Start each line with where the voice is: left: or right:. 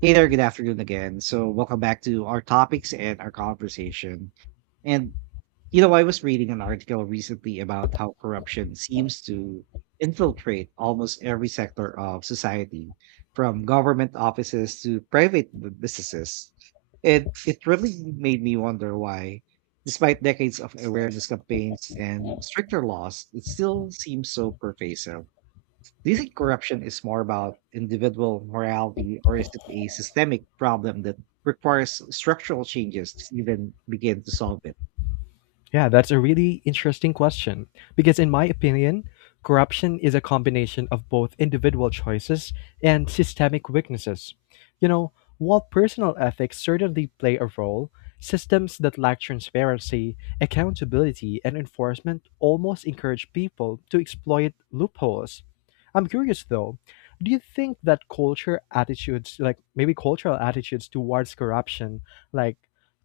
right: Hey there, good afternoon again. So, welcome back to our topics and our conversation. And, you know, I was reading an article recently about how corruption seems to infiltrate almost every sector of society, from government offices to private businesses. And it really made me wonder why, despite decades of awareness campaigns and stricter laws, it still seems so pervasive. Do you think corruption is more about individual morality or is it a systemic problem that requires structural changes to even begin to solve it?
left: Yeah, that's a really interesting question. Because, in my opinion, corruption is a combination of both individual choices and systemic weaknesses. You know, while personal ethics certainly play a role, systems that lack transparency, accountability, and enforcement almost encourage people to exploit loopholes. I'm curious though, do you think that culture attitudes, like maybe cultural attitudes towards corruption, like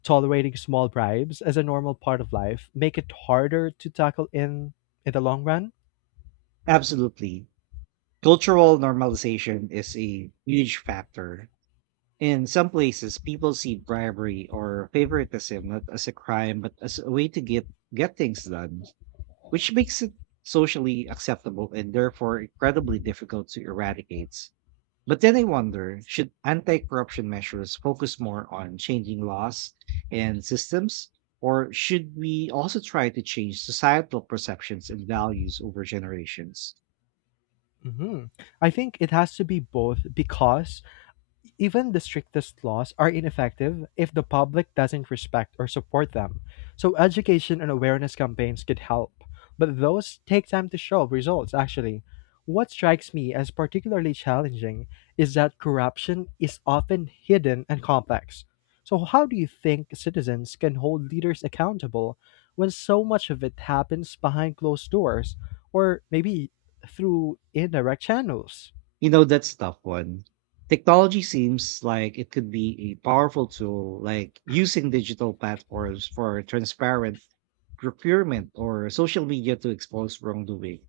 left: tolerating small bribes as a normal part of life make it harder to tackle in the long run?
right: Absolutely. Cultural normalization is a huge factor. In some places, people see bribery or favoritism not as a crime, but as a way to get things done, which makes it socially acceptable and therefore incredibly difficult to eradicate. But then I wonder should anti corruption measures focus more on changing laws and systems? Or should we also try to change societal perceptions and values over generations?
left: Hmm, I think it has to be both because even the strictest laws are ineffective if the public doesn't respect or support them. So, education and awareness campaigns could help, but those take time to show results, actually. What strikes me as particularly challenging is that corruption is often hidden and complex. So, how do you think citizens can hold leaders accountable when so much of it happens behind closed doors or maybe through indirect channels?
right: You know, that's a tough one. Technology seems like it could be a powerful tool, like using digital platforms for transparent procurement or social media to expose wrongdoing.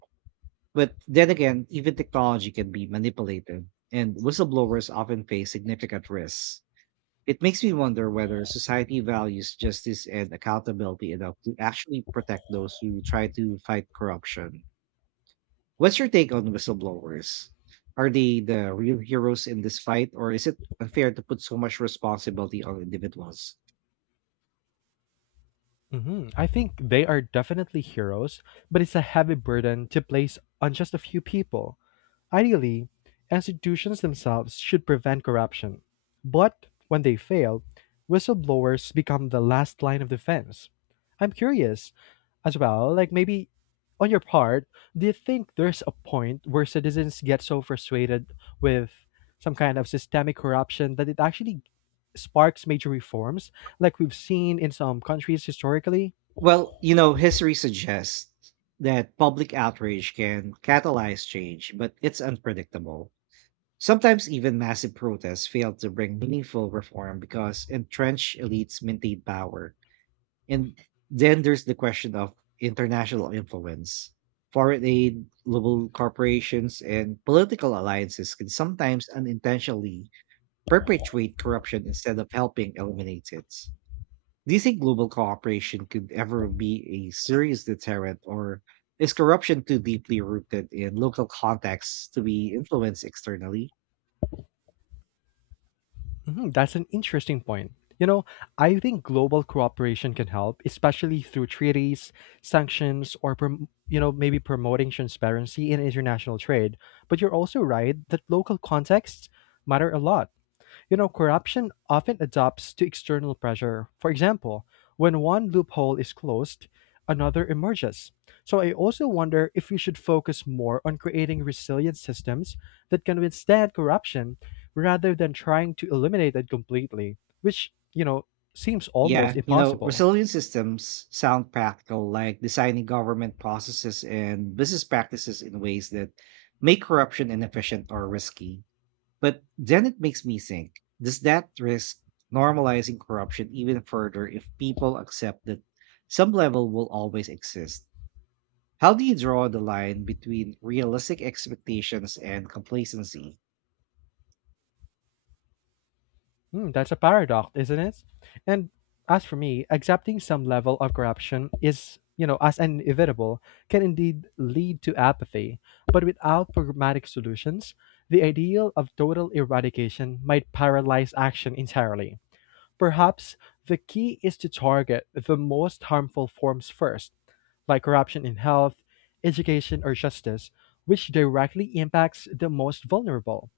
right: But then again, even technology can be manipulated, and whistleblowers often face significant risks. It makes me wonder whether society values justice and accountability enough to actually protect those who try to fight corruption. What's your take on whistleblowers? Are they the real heroes in this fight, or is it unfair to put so much responsibility on individuals?
left: Hmm, I think they are definitely heroes, but it's a heavy burden to place on just a few people. Ideally, institutions themselves should prevent corruption. But when they fail, whistleblowers become the last line of defense. I'm curious as well, like maybe on your part, do you think there's a point where citizens get so frustrated with some kind of systemic corruption that it actually sparks major reforms, like we've seen in some countries historically?
right: History suggests that public outrage can catalyze change, but it's unpredictable. Sometimes even massive protests failed to bring meaningful reform because entrenched elites maintained power. And then there's the question of international influence. Foreign aid, global corporations, and political alliances can sometimes unintentionally perpetuate corruption instead of helping eliminate it. Do you think global cooperation could ever be a serious deterrent, or is corruption too deeply rooted in local contexts to be influenced externally?
left: Mhm, that's an interesting point. You know, I think global cooperation can help, especially through treaties, sanctions, or you know maybe promoting transparency in international trade. But you're also right that local contexts matter a lot. You know, corruption often adapts to external pressure. For example, when one loophole is closed, another emerges. So I also wonder if we should focus more on creating resilient systems that can withstand corruption rather than trying to eliminate it completely, which, you know, seems almost impossible.
right: Resilient systems sound practical, like designing government processes and business practices in ways that make corruption inefficient or risky. But then it makes me think does that risk normalizing corruption even further if people accept that some level will always exist? How do you draw the line between realistic expectations and complacency?
left: Hmm, that's a paradox, isn't it? And as for me, accepting some level of corruption is, you know, as inevitable, can indeed lead to apathy. But without pragmatic solutions, the ideal of total eradication might paralyze action entirely. Perhaps the key is to target the most harmful forms first, like corruption in health, education, or justice, which directly impacts the most vulnerable.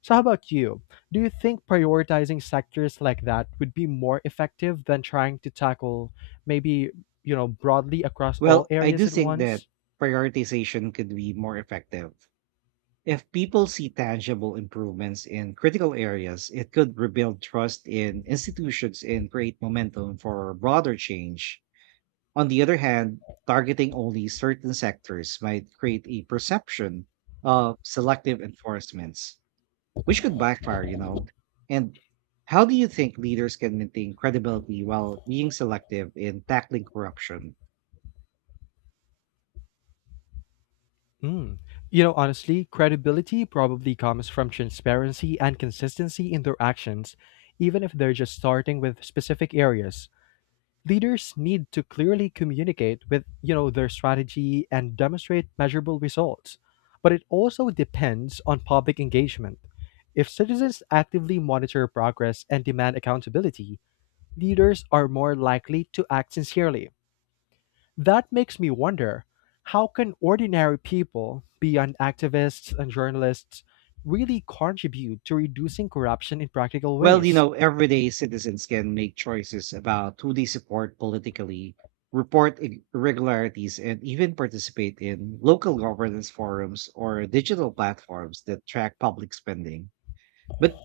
left: So, how about you? Do you think prioritizing sectors like that would be more effective than trying to tackle maybe, you know, broadly across all
right: I
left: areas
right: do
left: at
right: think that
left: once?
right: prioritization could be more effective. If people see tangible improvements in critical areas, it could rebuild trust in institutions and create momentum for broader change. On the other hand, targeting only certain sectors might create a perception of selective enforcements, which could backfire. And how do you think leaders can maintain credibility while being selective in tackling corruption?
left: Mm. You know, honestly, credibility probably comes from transparency and consistency in their actions, even if they're just starting with specific areas. Leaders need to clearly communicate with you know their strategy and demonstrate measurable results, but it also depends on public engagement. If citizens actively monitor progress and demand accountability, leaders are more likely to act sincerely. That makes me wonder, how can ordinary people beyond activists and journalists really contribute to reducing corruption in practical ways?
right: Everyday citizens can make choices about who they support politically, report irregularities, and even participate in local governance forums or digital platforms that track public spending. But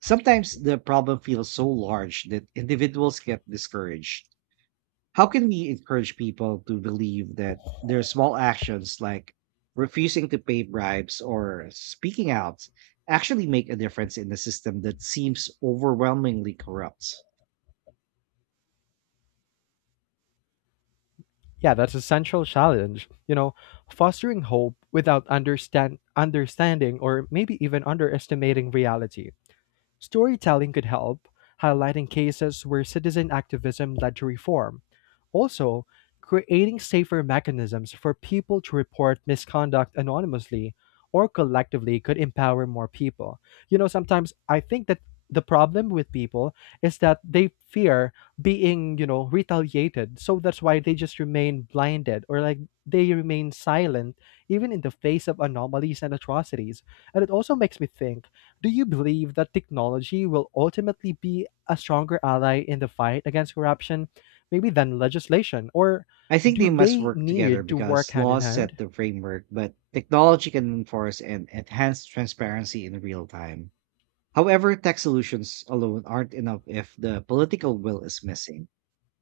right: sometimes the problem feels so large that individuals get discouraged. How can we encourage people to believe that their small actions like refusing to pay bribes or speaking out actually make a difference in a system that seems overwhelmingly corrupt?
left: Yeah, that's a central challenge. You know, fostering hope without understanding or maybe even underestimating reality. Storytelling could help, highlighting cases where citizen activism led to reform. Also, creating safer mechanisms for people to report misconduct anonymously or collectively could empower more people. You know, sometimes I think that the problem with people is that they fear being, you know, retaliated. So that's why they just remain blinded or like they remain silent even in the face of anomalies and atrocities. And it also makes me think, do you believe that technology will ultimately be a stronger ally in the fight against corruption, maybe than legislation? Or
right: I think they
left: do
right: must
left: they
right: work together
left: need to work
right: because
left: hand in
right: laws
left: hand?
right: set the framework, but technology can enforce and enhance transparency in real time. However, tech solutions alone aren't enough if the political will is missing.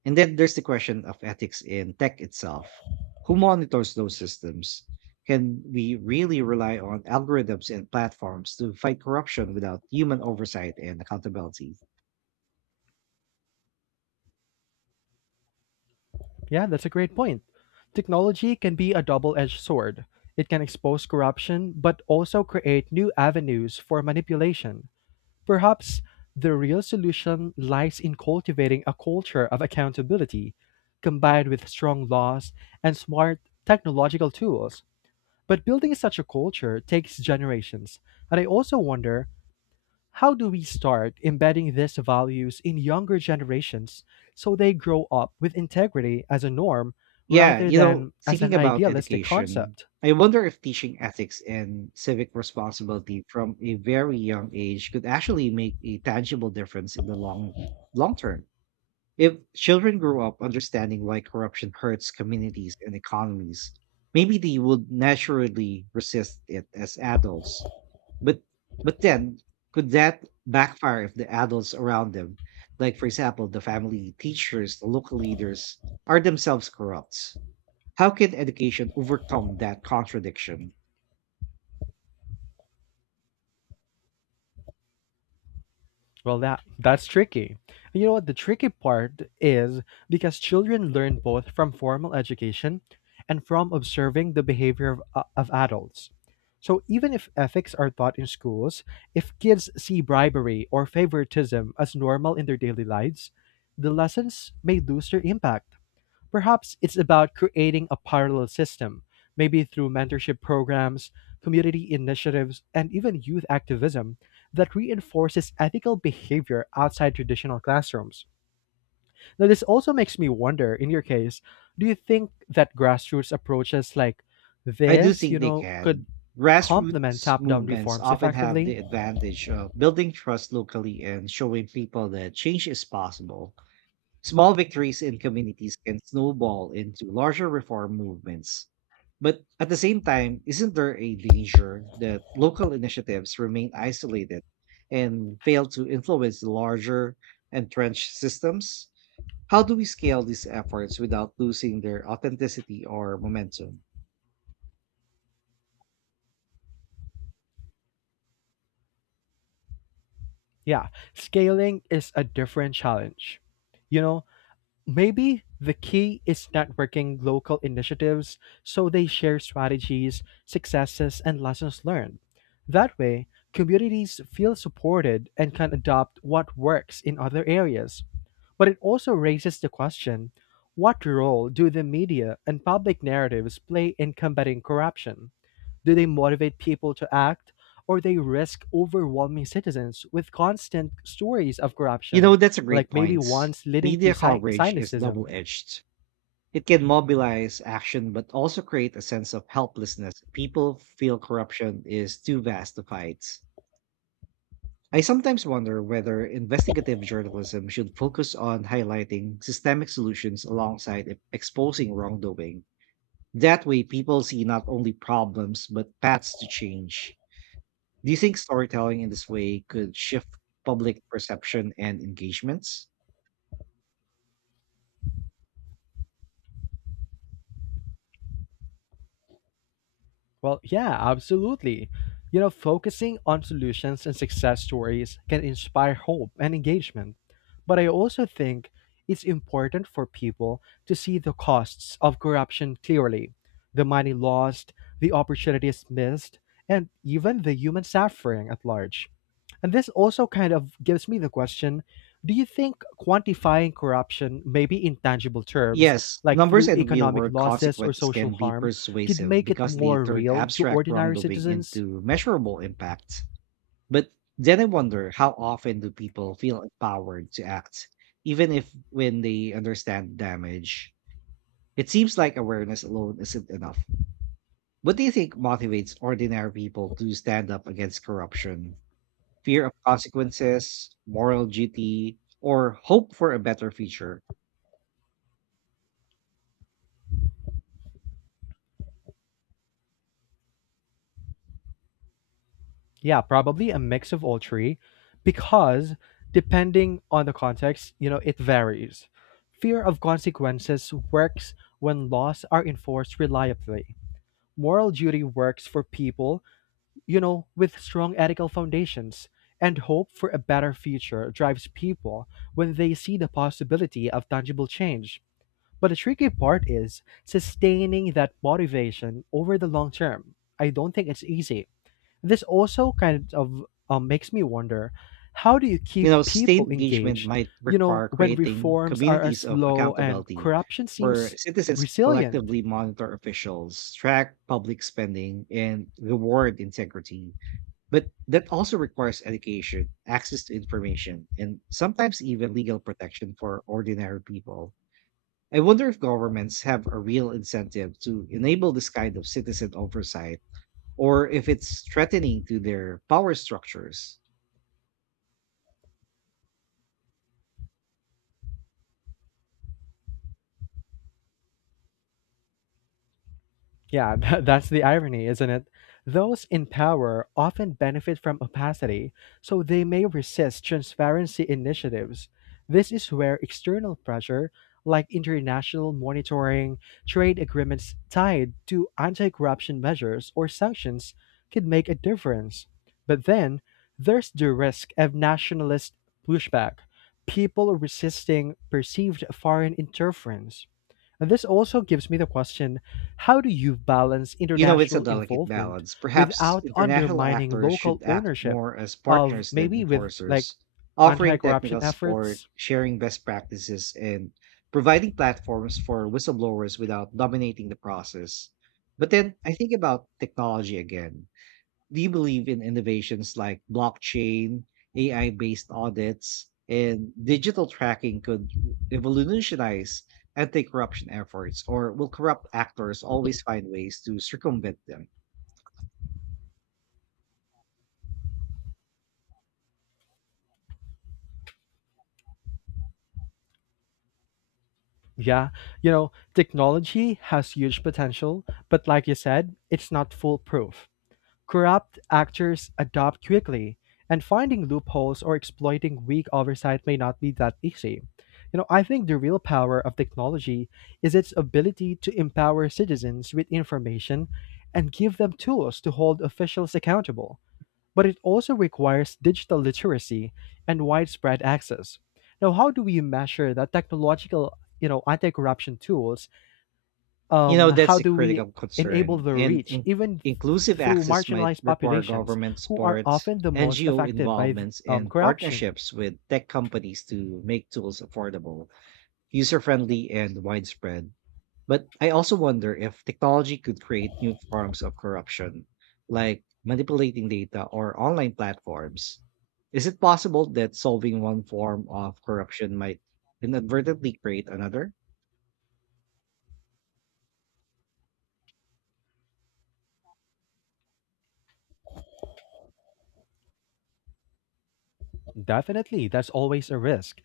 right: And then there's the question of ethics in tech itself. Who monitors those systems? Can we really rely on algorithms and platforms to fight corruption without human oversight and accountability?
left: Yeah, that's a great point. Technology can be a double edged sword. It can expose corruption, but also create new avenues for manipulation. Perhaps the real solution lies in cultivating a culture of accountability, combined with strong laws and smart technological tools. But building such a culture takes generations. And I also wonder, how do we start embedding these values in younger generations so they grow up with integrity as a norm rather than as
right: Thinking
left: an
right: about
left: idealistic
right: education,
left: concept?
right: I wonder if teaching ethics and civic responsibility from a very young age could actually make a tangible difference in the long term. If children grow up understanding why corruption hurts communities and economies, maybe they would naturally resist it as adults. But then could that backfire if the adults around them, like for example the family, teachers, the local leaders, are themselves corrupt? How can education overcome that contradiction?
left: Well, that's tricky. You know what? The tricky part is because children learn both from formal education and from observing the behavior of adults. So even if ethics are taught in schools, if kids see bribery or favoritism as normal in their daily lives, the lessons may lose their impact. Perhaps it's about creating a parallel system, maybe through mentorship programs, community initiatives, and even youth activism that reinforces ethical behavior outside traditional classrooms. Now, this also makes me wonder, in your case, do you think that grassroots approaches like
right: I do
left: this, you
right: think they
left: know, could
right: can.
left: complement
right: Grassroots
left: top down
right: movements
left: reforms
right: often have
left: effectively?
right: the advantage of building trust locally and showing people that change is possible. Small victories in communities can snowball into larger reform movements. But at the same time, isn't there a danger that local initiatives remain isolated and fail to influence the larger entrenched systems? How do we scale these efforts without losing their authenticity or momentum?
left: Yeah, scaling is a different challenge. You know, maybe the key is networking local initiatives so they share strategies, successes, and lessons learned. That way, communities feel supported and can adopt what works in other areas. But it also raises the question, what role do the media and public narratives play in combating corruption? Do they motivate people to act, or they risk overwhelming citizens with constant stories of
right: You
left: corruption,
right: know, that's a great
left: like maybe
right: point.
left: once leading to
right: Media coverage is double
left: cynicism?
right: edged. It can mobilize action, but also create a sense of helplessness. People feel corruption is too vast to fight. I sometimes wonder whether investigative journalism should focus on highlighting systemic solutions alongside exposing wrongdoing. That way, people see not only problems, but paths to change. Do you think storytelling in this way could shift public perception and engagements?
left: Well, yeah, absolutely. You know, focusing on solutions and success stories can inspire hope and engagement. But I also think it's important for people to see the costs of corruption clearly, the money lost, the opportunities missed, and even the human suffering at large. And this also kind of gives me the question, do you think quantifying corruption, maybe in tangible terms,
right: Yes,
left: like
right: numbers
left: through
right: and real
left: economic
right: world
left: losses or
right: consequences
left: social
right: can be
left: harm, could
right: persuasive
left: make it
right: because they
left: more
right: turn
left: real to
right: abstract
left: ordinary
right: wrongdoing
left: citizens?
right: into measurable impact. But then I wonder how often do people feel empowered to act, even if when they understand damage? It seems like awareness alone isn't enough. What do you think motivates ordinary people to stand up against corruption? Fear of consequences, moral duty, or hope for a better future?
left: Yeah, probably a mix of all three, because depending on the context, you know, it varies. Fear of consequences works when laws are enforced reliably. Moral duty works for people, you know, with strong ethical foundations, and hope for a better future drives people when they see the possibility of tangible change. But the tricky part is sustaining that motivation over the long term. I don't think it's easy. This also kind of makes me wonder, how do you keep
right: Sustained
left: people
right: engagement
left: engaged,
right: might
left: you
right: require
left: know, when
right: creating
left: reforms are as
right: communities of
left: slow and
right: accountability
left: corruption
right: where
left: seems
right: citizens
left: resilient?
right: collectively monitor officials, track public spending, and reward integrity. But that also requires education, access to information, and sometimes even legal protection for ordinary people. I wonder if governments have a real incentive to enable this kind of citizen oversight or if it's threatening to their power structures.
left: Yeah, that's the irony, isn't it? Those in power often benefit from opacity, so they may resist transparency initiatives. This is where external pressure, like international monitoring, trade agreements tied to anti corruption measures, or sanctions, could make a difference. But then there's the risk of nationalist pushback, people resisting perceived foreign interference. And this also gives me the question, how do you balance
right: You know, it's a
left: international
right: delicate
left: involvement
right: balance. Perhaps
left: without
right: international
left: undermining
right: actors should
left: local
right: act
left: ownership
right: more as
left: of
right: partners than
left: maybe with like
right: enforcers,
left: anti
right: offering
left: corruption
right: technical support,
left: efforts?
right: sharing best practices, and providing platforms for whistleblowers without dominating the process. But then I think about technology again. Do you believe in innovations like blockchain, AI based audits, and digital tracking could revolutionize anti corruption efforts, or will corrupt actors always find ways to circumvent them?
left: Yeah, you know, technology has huge potential, but like you said, it's not foolproof. Corrupt actors adapt quickly, and finding loopholes or exploiting weak oversight may not be that easy. You know, I think the real power of technology is its ability to empower citizens with information and give them tools to hold officials accountable. But it also requires digital literacy and widespread access. Now, how do we measure that technological, you know, anti-corruption tools,
right: You know, that's
left: how
right: a
left: do we
right: critical
left: enable
right: concern,
left: the
right: and
left: reach, even
right: inclusive
left: through
right: access might
left: marginalized
right: require
left: populations
right: government
left: who are
right: support.
left: often the most
right: NGO
left: affected by
right: involvements and
left: corruption?
right: partnerships with tech companies to make tools affordable, user friendly, and widespread. But I also wonder if technology could create new forms of corruption, like manipulating data or online platforms. Is it possible that solving one form of corruption might inadvertently create another?
left: Definitely, that's always a risk.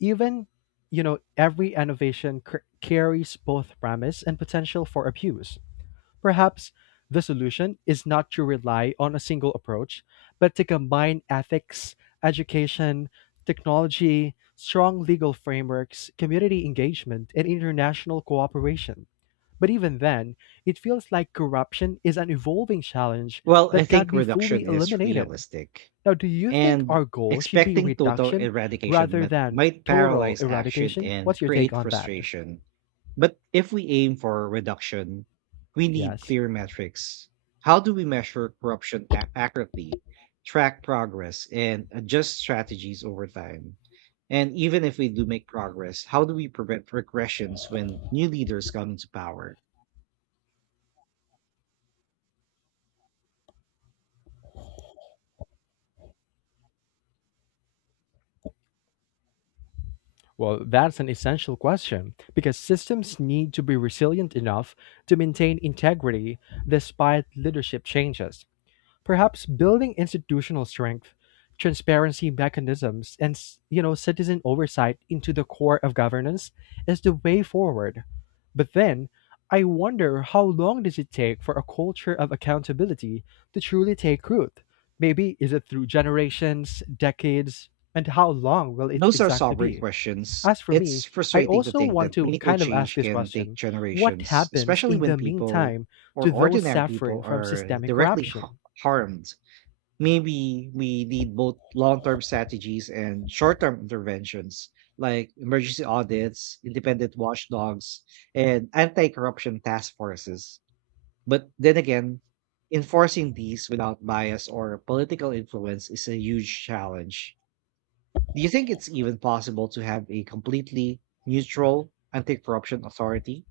left: Even, you know, every innovation carries both promise and potential for abuse. Perhaps the solution is not to rely on a single approach, but to combine ethics, education, technology, strong legal frameworks, community engagement, and international cooperation. But even then, it feels like corruption is an evolving challenge
right: Well, I
left: that can't
right: think
left: be fully
right: reduction is
left: eliminated.
right: realistic.
left: Now, do you think our
right: And
left: goal should be
right: expecting total
left: reduction
right: eradication
left: rather than
right: might
left: total
right: paralyze action
left: eradication?
right: and
left: What's your take
right: create
left: on that?
right: frustration. But if we aim for reduction, we need
left: Yes.
right: clear metrics. How do we measure corruption accurately, track progress, and adjust strategies over time? And even if we do make progress, how do we prevent regressions when new leaders come into power?
left: Well, that's an essential question because systems need to be resilient enough to maintain integrity despite leadership changes. Perhaps building institutional strength, transparency mechanisms, and you know citizen oversight into the core of governance is the way forward. But then, I wonder, how long does it take for a culture of accountability to truly take root? Maybe is it through generations, decades, and how long will it
right: Those are
left: exactly
right: sobering
left: be?
right: questions.
left: As for
right: It's
left: me, I
right: frustrating to
left: also
right: think
left: want
right: that
left: to
right: meaningful
left: kind of ask
right: change
left: this
right: can take
left: question. What
right: generations,
left: happens
right: especially
left: in
right: when
left: the
right: people
left: meantime
right: or
left: to those
right: ordinary people
left: suffering from
right: are
left: systemic
right: directly
left: corruption?
right: harmed. Maybe we need both long term strategies and short term interventions, like emergency audits, independent watchdogs, and anti corruption task forces. But then again, enforcing these without bias or political influence is a huge challenge. Do you think it's even possible to have a completely neutral anti-corruption authority?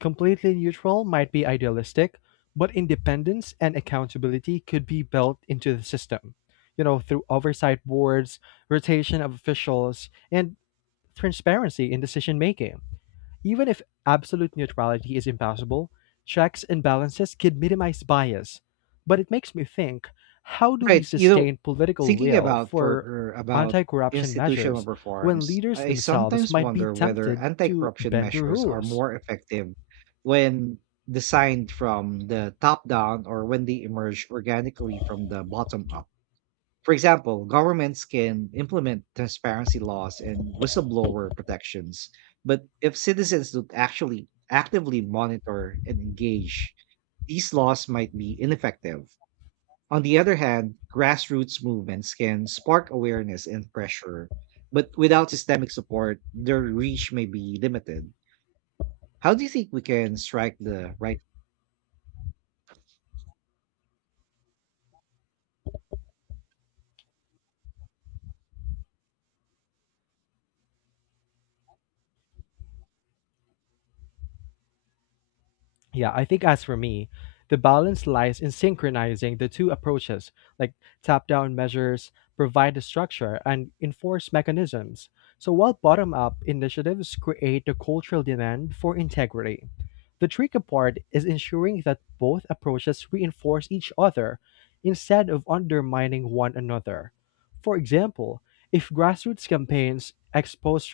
left: Completely neutral might be idealistic, but independence and accountability could be built into the system, you know, through oversight boards, rotation of officials, and transparency in decision making. Even if absolute neutrality is impossible, checks and balances can minimize bias. But it makes me think, how do we
right: Right. You know,
left: sustain political
right: thinking
left: will
right: about for
left: for
right: er, about
left: anti corruption
right: institutional
left: measures when
right: reforms,
left: leaders
right: I
left: themselves
right: sometimes
left: might be
right: wonder whether
left: tempted to
right: anti-corruption
left: bend the
right: measures are
left: rules?
right: more effective when designed from the top down or when they emerge organically from the bottom up. For example, governments can implement transparency laws and whistleblower protections, but if citizens don't actually actively monitor and engage, these laws might be ineffective. On the other hand, grassroots movements can spark awareness and pressure, but without systemic support, their reach may be limited. How do you think we can strike the right?
left: Yeah, I think as for me, the balance lies in synchronizing the two approaches, like top down measures provide the structure and enforce mechanisms. So, while bottom up initiatives create the cultural demand for integrity, the tricky part is ensuring that both approaches reinforce each other instead of undermining one another. For example, if grassroots campaigns expose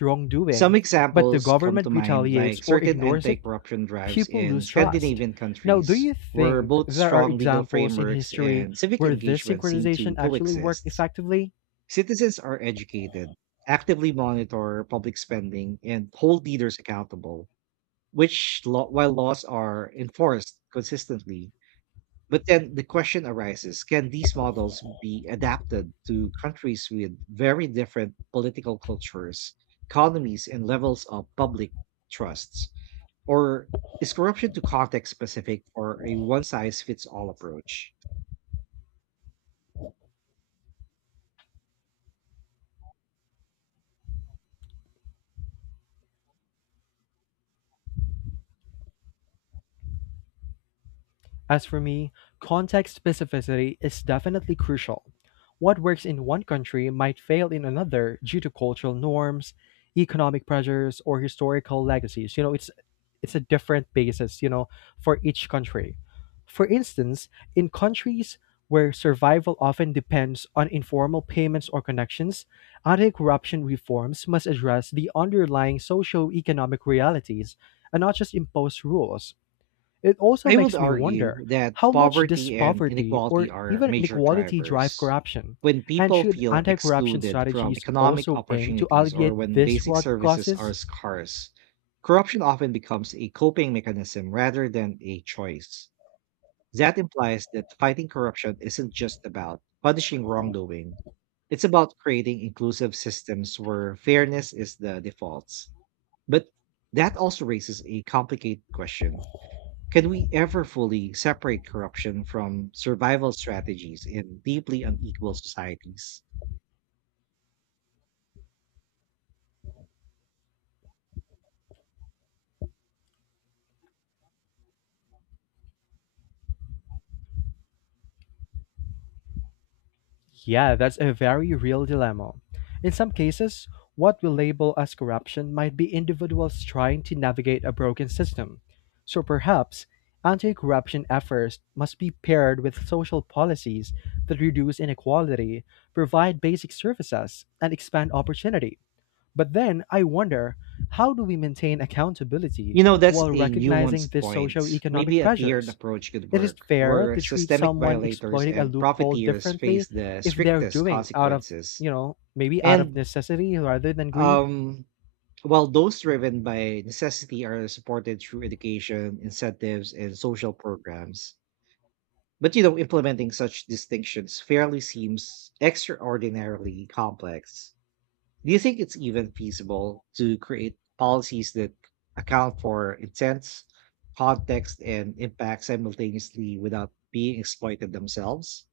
right: Some
left: wrongdoing, but the
right: examples come to
left: government
right: mind,
left: retaliates
right: like
left: or
right: certain
left: ignores
right: anti
left: it,
right: corruption drives
left: people
right: in
left: lose trust.
right: Scandinavian
left: Now, do
right: countries,
left: you
right: where
left: think
right: both
left: there are
right: strong legal
left: examples in
right: frameworks
left: history
right: and civic
left: where this
right: engagement seem to
left: synchronization actually worked
right: coexist.
left: effectively?
right: Citizens are educated, actively monitor public spending, and hold leaders accountable, while laws are enforced consistently. But then the question arises, can these models be adapted to countries with very different political cultures, economies, and levels of public trusts? Or is corruption too context specific for a one size fits all approach?
left: As for me, context specificity is definitely crucial. What works in one country might fail in another due to cultural norms, economic pressures, or historical legacies. You know, it's a different basis, you know, for each country. For instance, in countries where survival often depends on informal payments or connections, anti-corruption reforms must address the underlying socio-economic realities and not just impose rules. It also
right: I would
left: makes me
right: argue
left: wonder,
right: that
left: how much does
right: poverty and
left: poverty
right: inequality
left: or
right: are
left: even
right: major
left: inequality drive
right: drivers.
left: corruption?
right: When
left: And
right: people
left: should
right: feel
left: anti corruption
right: excluded from
left: strategies
right: economic
left: also aim to
right: opportunities or
left: alleviate
right: when
left: these
right: basic
left: root
right: services are
left: causes?
right: scarce, corruption often becomes a coping mechanism rather than a choice. That implies that fighting corruption isn't just about punishing wrongdoing, it's about creating inclusive systems where fairness is the default. But that also raises a complicated question. Can we ever fully separate corruption from survival strategies in deeply unequal societies?
left: Yeah, that's a very real dilemma. In some cases, what we label as corruption might be individuals trying to navigate a broken system. So perhaps anti corruption efforts must be paired with social policies that reduce inequality, provide basic services, and expand opportunity. But then I wonder, how do we maintain accountability
right: You know, that's
left: while
right: a
left: recognizing
right: nuanced
left: these
right: point.
left: socio-economic
right: Maybe a tiered
left: pressures?
right: approach could
left: It is
right: work,
left: fair
right: where
left: to treat
right: systemic
left: someone
right: violators
left: exploiting a
right: and
left: loophole
right: profiteers face
left: differently
right: the
left: if they're
right: strictest
left: doing out of,
right: consequences.
left: you know, maybe out of
right: And
left: necessity rather than greed.
right: um, while those driven by necessity are supported through education, incentives, and social programs. But, you know, implementing such distinctions fairly seems extraordinarily complex. Do you think it's even feasible to create policies that account for intents, context, and impact simultaneously without being exploited themselves?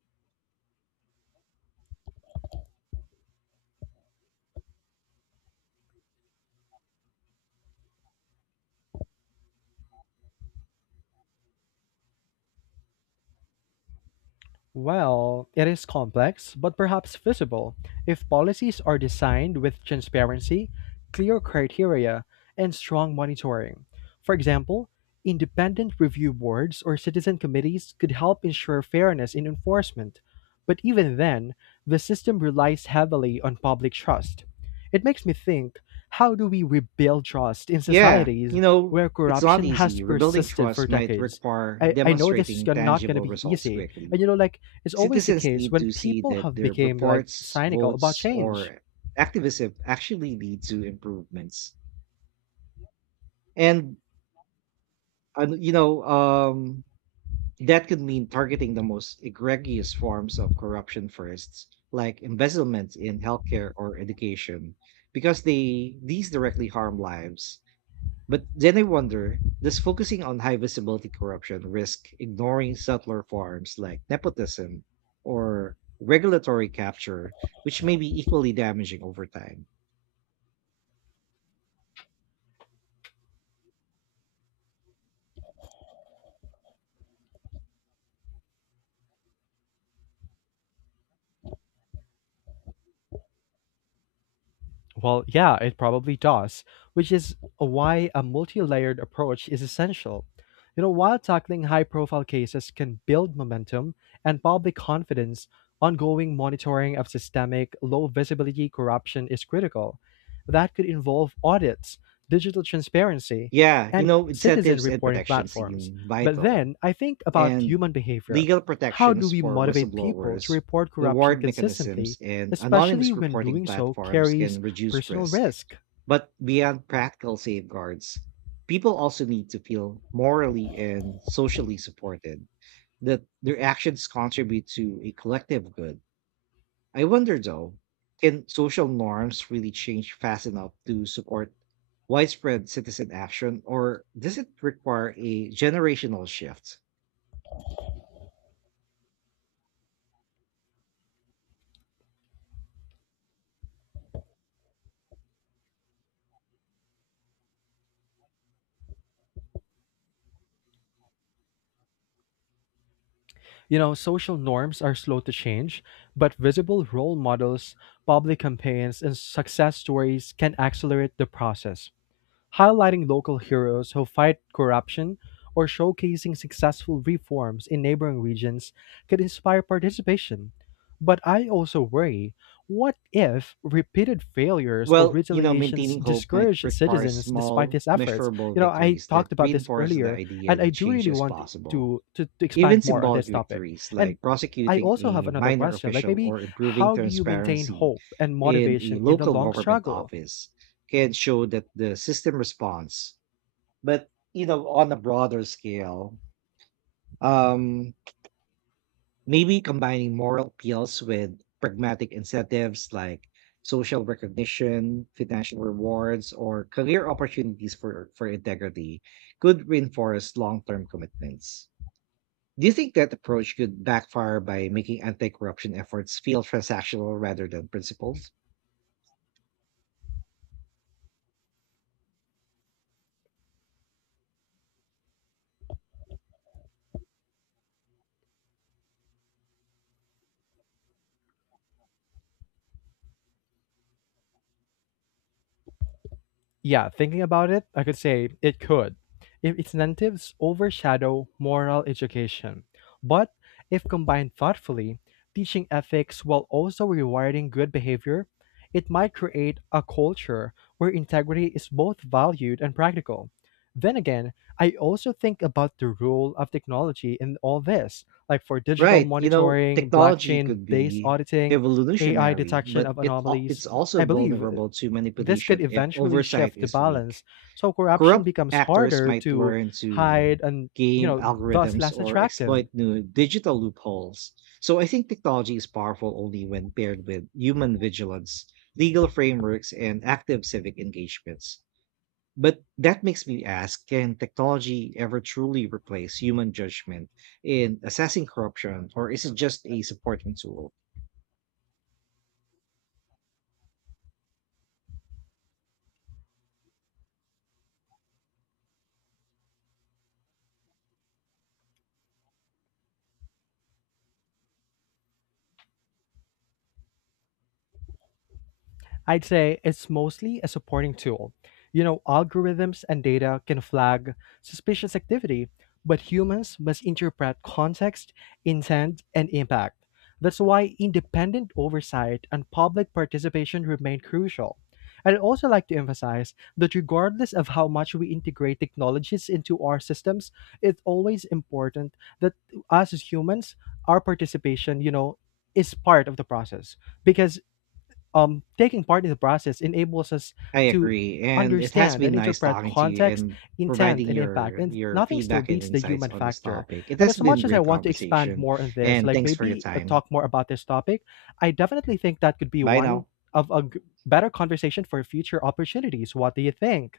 left: Well, it is complex, but perhaps feasible, if policies are designed with transparency, clear criteria, and strong monitoring. For example, independent review boards or citizen committees could help ensure fairness in enforcement. But even then, the system relies heavily on public trust. It makes me think, how do we rebuild trust in
right: Yeah, you
left: societies
right: know,
left: where
right: it's not
left: corruption has
right: easy. Rebuilding
left: persisted for
right: trust might
left: decades?
right: require
left: I know this is
right: demonstrating
left: not going to
right: tangible
left: be
right: results
left: easy. And
right: quickly.
left: you know, like, is always the
right: Citizens
left: case
right: need
left: when
right: to see
left: people
right: that
left: have
right: their
left: become like
right: reports,
left: cynical about
right: votes,
left: change.
right: or activism actually lead to improvements. And, uh, you know, um, That could mean targeting the most egregious forms of corruption first, like embezzlement in healthcare or education, because they these directly harm lives. But then I wonder, does focusing on high visibility corruption risk ignoring subtler forms like nepotism or regulatory capture, which may be equally damaging over time?
left: Well, yeah, it probably does, which is why a multi layered approach is essential. You know, while tackling high profile cases can build momentum and public confidence, ongoing monitoring of systemic, low visibility corruption is critical. That could involve audits, digital transparency, and citizen
right: Incentives and
left: reporting
right: protection
left: platforms.
right: seem
left: But
right: vital,
left: then I think about
right: and
left: human behavior.
right: legal
left: How do
right: protections
left: we
right: for
left: motivate people to
right: whistleblowers,
left: report corruption
right: reward mechanisms,
left: consistently,
right: and
left: especially
right: anonymous
left: when
right: reporting
left: doing so
right: platforms
left: carries
right: can reduce
left: personal
right: risk.
left: risk.
right: But beyond practical safeguards, people also need to feel morally and socially supported, that their actions contribute to a collective good. I wonder though, can social norms really change fast enough to support widespread citizen action, or does it require a generational shift?
left: You know, social norms are slow to change, but visible role models, public campaigns, and success stories can accelerate the process. Highlighting local heroes who fight corruption or showcasing successful reforms in neighboring regions could inspire participation. But I also worry, what if repeated failures or retaliations
right: Maintaining hope might
left: discourage
right: require
left: citizens despite
right: small,
left: these efforts?
right: measurable
left: You know, I
right: victories
left: talked
right: that
left: about this
right: reinforce the
left: earlier, and
right: idea
left: I
right: that
left: do
right: change
left: really
right: is
left: want to,
right: possible.
left: to
right: Even
left: expand more on
right: symbolic
left: this topic.
right: victories
left: And
right: like
left: I
right: prosecuting
left: also have
right: a
left: another
right: minor
left: question like,
right: official
left: maybe
right: or improving
left: how do you maintain
right: transparency
left: hope and
right: in a
left: motivation in the
right: local
left: long
right: government
left: struggle?
right: office can show that the system responds. But, on a broader scale, um, maybe combining moral appeals with pragmatic incentives like social recognition, financial rewards, or career opportunities for integrity could reinforce long term commitments. Do you think that approach could backfire by making anti corruption efforts feel transactional rather than principled?
left: Yeah, thinking about it, I could say it could, if its incentives overshadow moral education. But if combined thoughtfully, teaching ethics while also rewarding good behavior, it might create a culture where integrity is both valued and practical. Then again, I also think about the role of technology in all this, like for digital
right: Right. You know,
left: monitoring,
right: technology
left: blockchain
right: could
left: based
right: be
left: auditing, AI
right: evolutionary,
left: detection
right: but
left: of
right: it
left: anomalies.
right: it's also
left: I believe
right: vulnerable to
left: this could
right: manipulation if
left: eventually
right: oversight
left: shift the
right: is weak.
left: balance so corruption
right: Corrupt
left: becomes
right: actors
left: harder
right: might
left: to
right: learn to
left: hide and, you
right: game
left: know, thus
right: algorithms
left: less
right: or
left: attractive.
right: exploit new digital loopholes. So I think technology is powerful only when paired with human vigilance, legal frameworks, and active civic engagements. But that makes me ask can technology ever truly replace human judgment in assessing corruption, or is it just a supporting tool?
left: I'd say it's mostly a supporting tool. You know, algorithms and data can flag suspicious activity, but humans must interpret context, intent, and impact. That's why independent oversight and public participation remain crucial. I'd also like to emphasize that regardless of how much we integrate technologies into our systems, it's always important that us as humans, our participation, you know, is part of the process because taking part in the process enables us
right: I
left: to
right: agree, and it has
left: understand
right: been
left: and
right: nice
left: interpret
right: talking to you
left: context,
right: and
left: intent,
right: providing
left: and impact. And
right: your
left: nothing still
right: feedback and
left: beats the
right: insights
left: human
right: on this
left: factor.
right: topic. It
left: And
right: has
left: as
right: been
left: much as I
right: great
left: want to expand
right: conversation,
left: more on this,
right: and
left: like
right: thanks for your
left: maybe
right: time.
left: talk more about this topic, I definitely think that could be
right: Bye
left: one
right: now.
left: of better conversation for future opportunities. What do you think?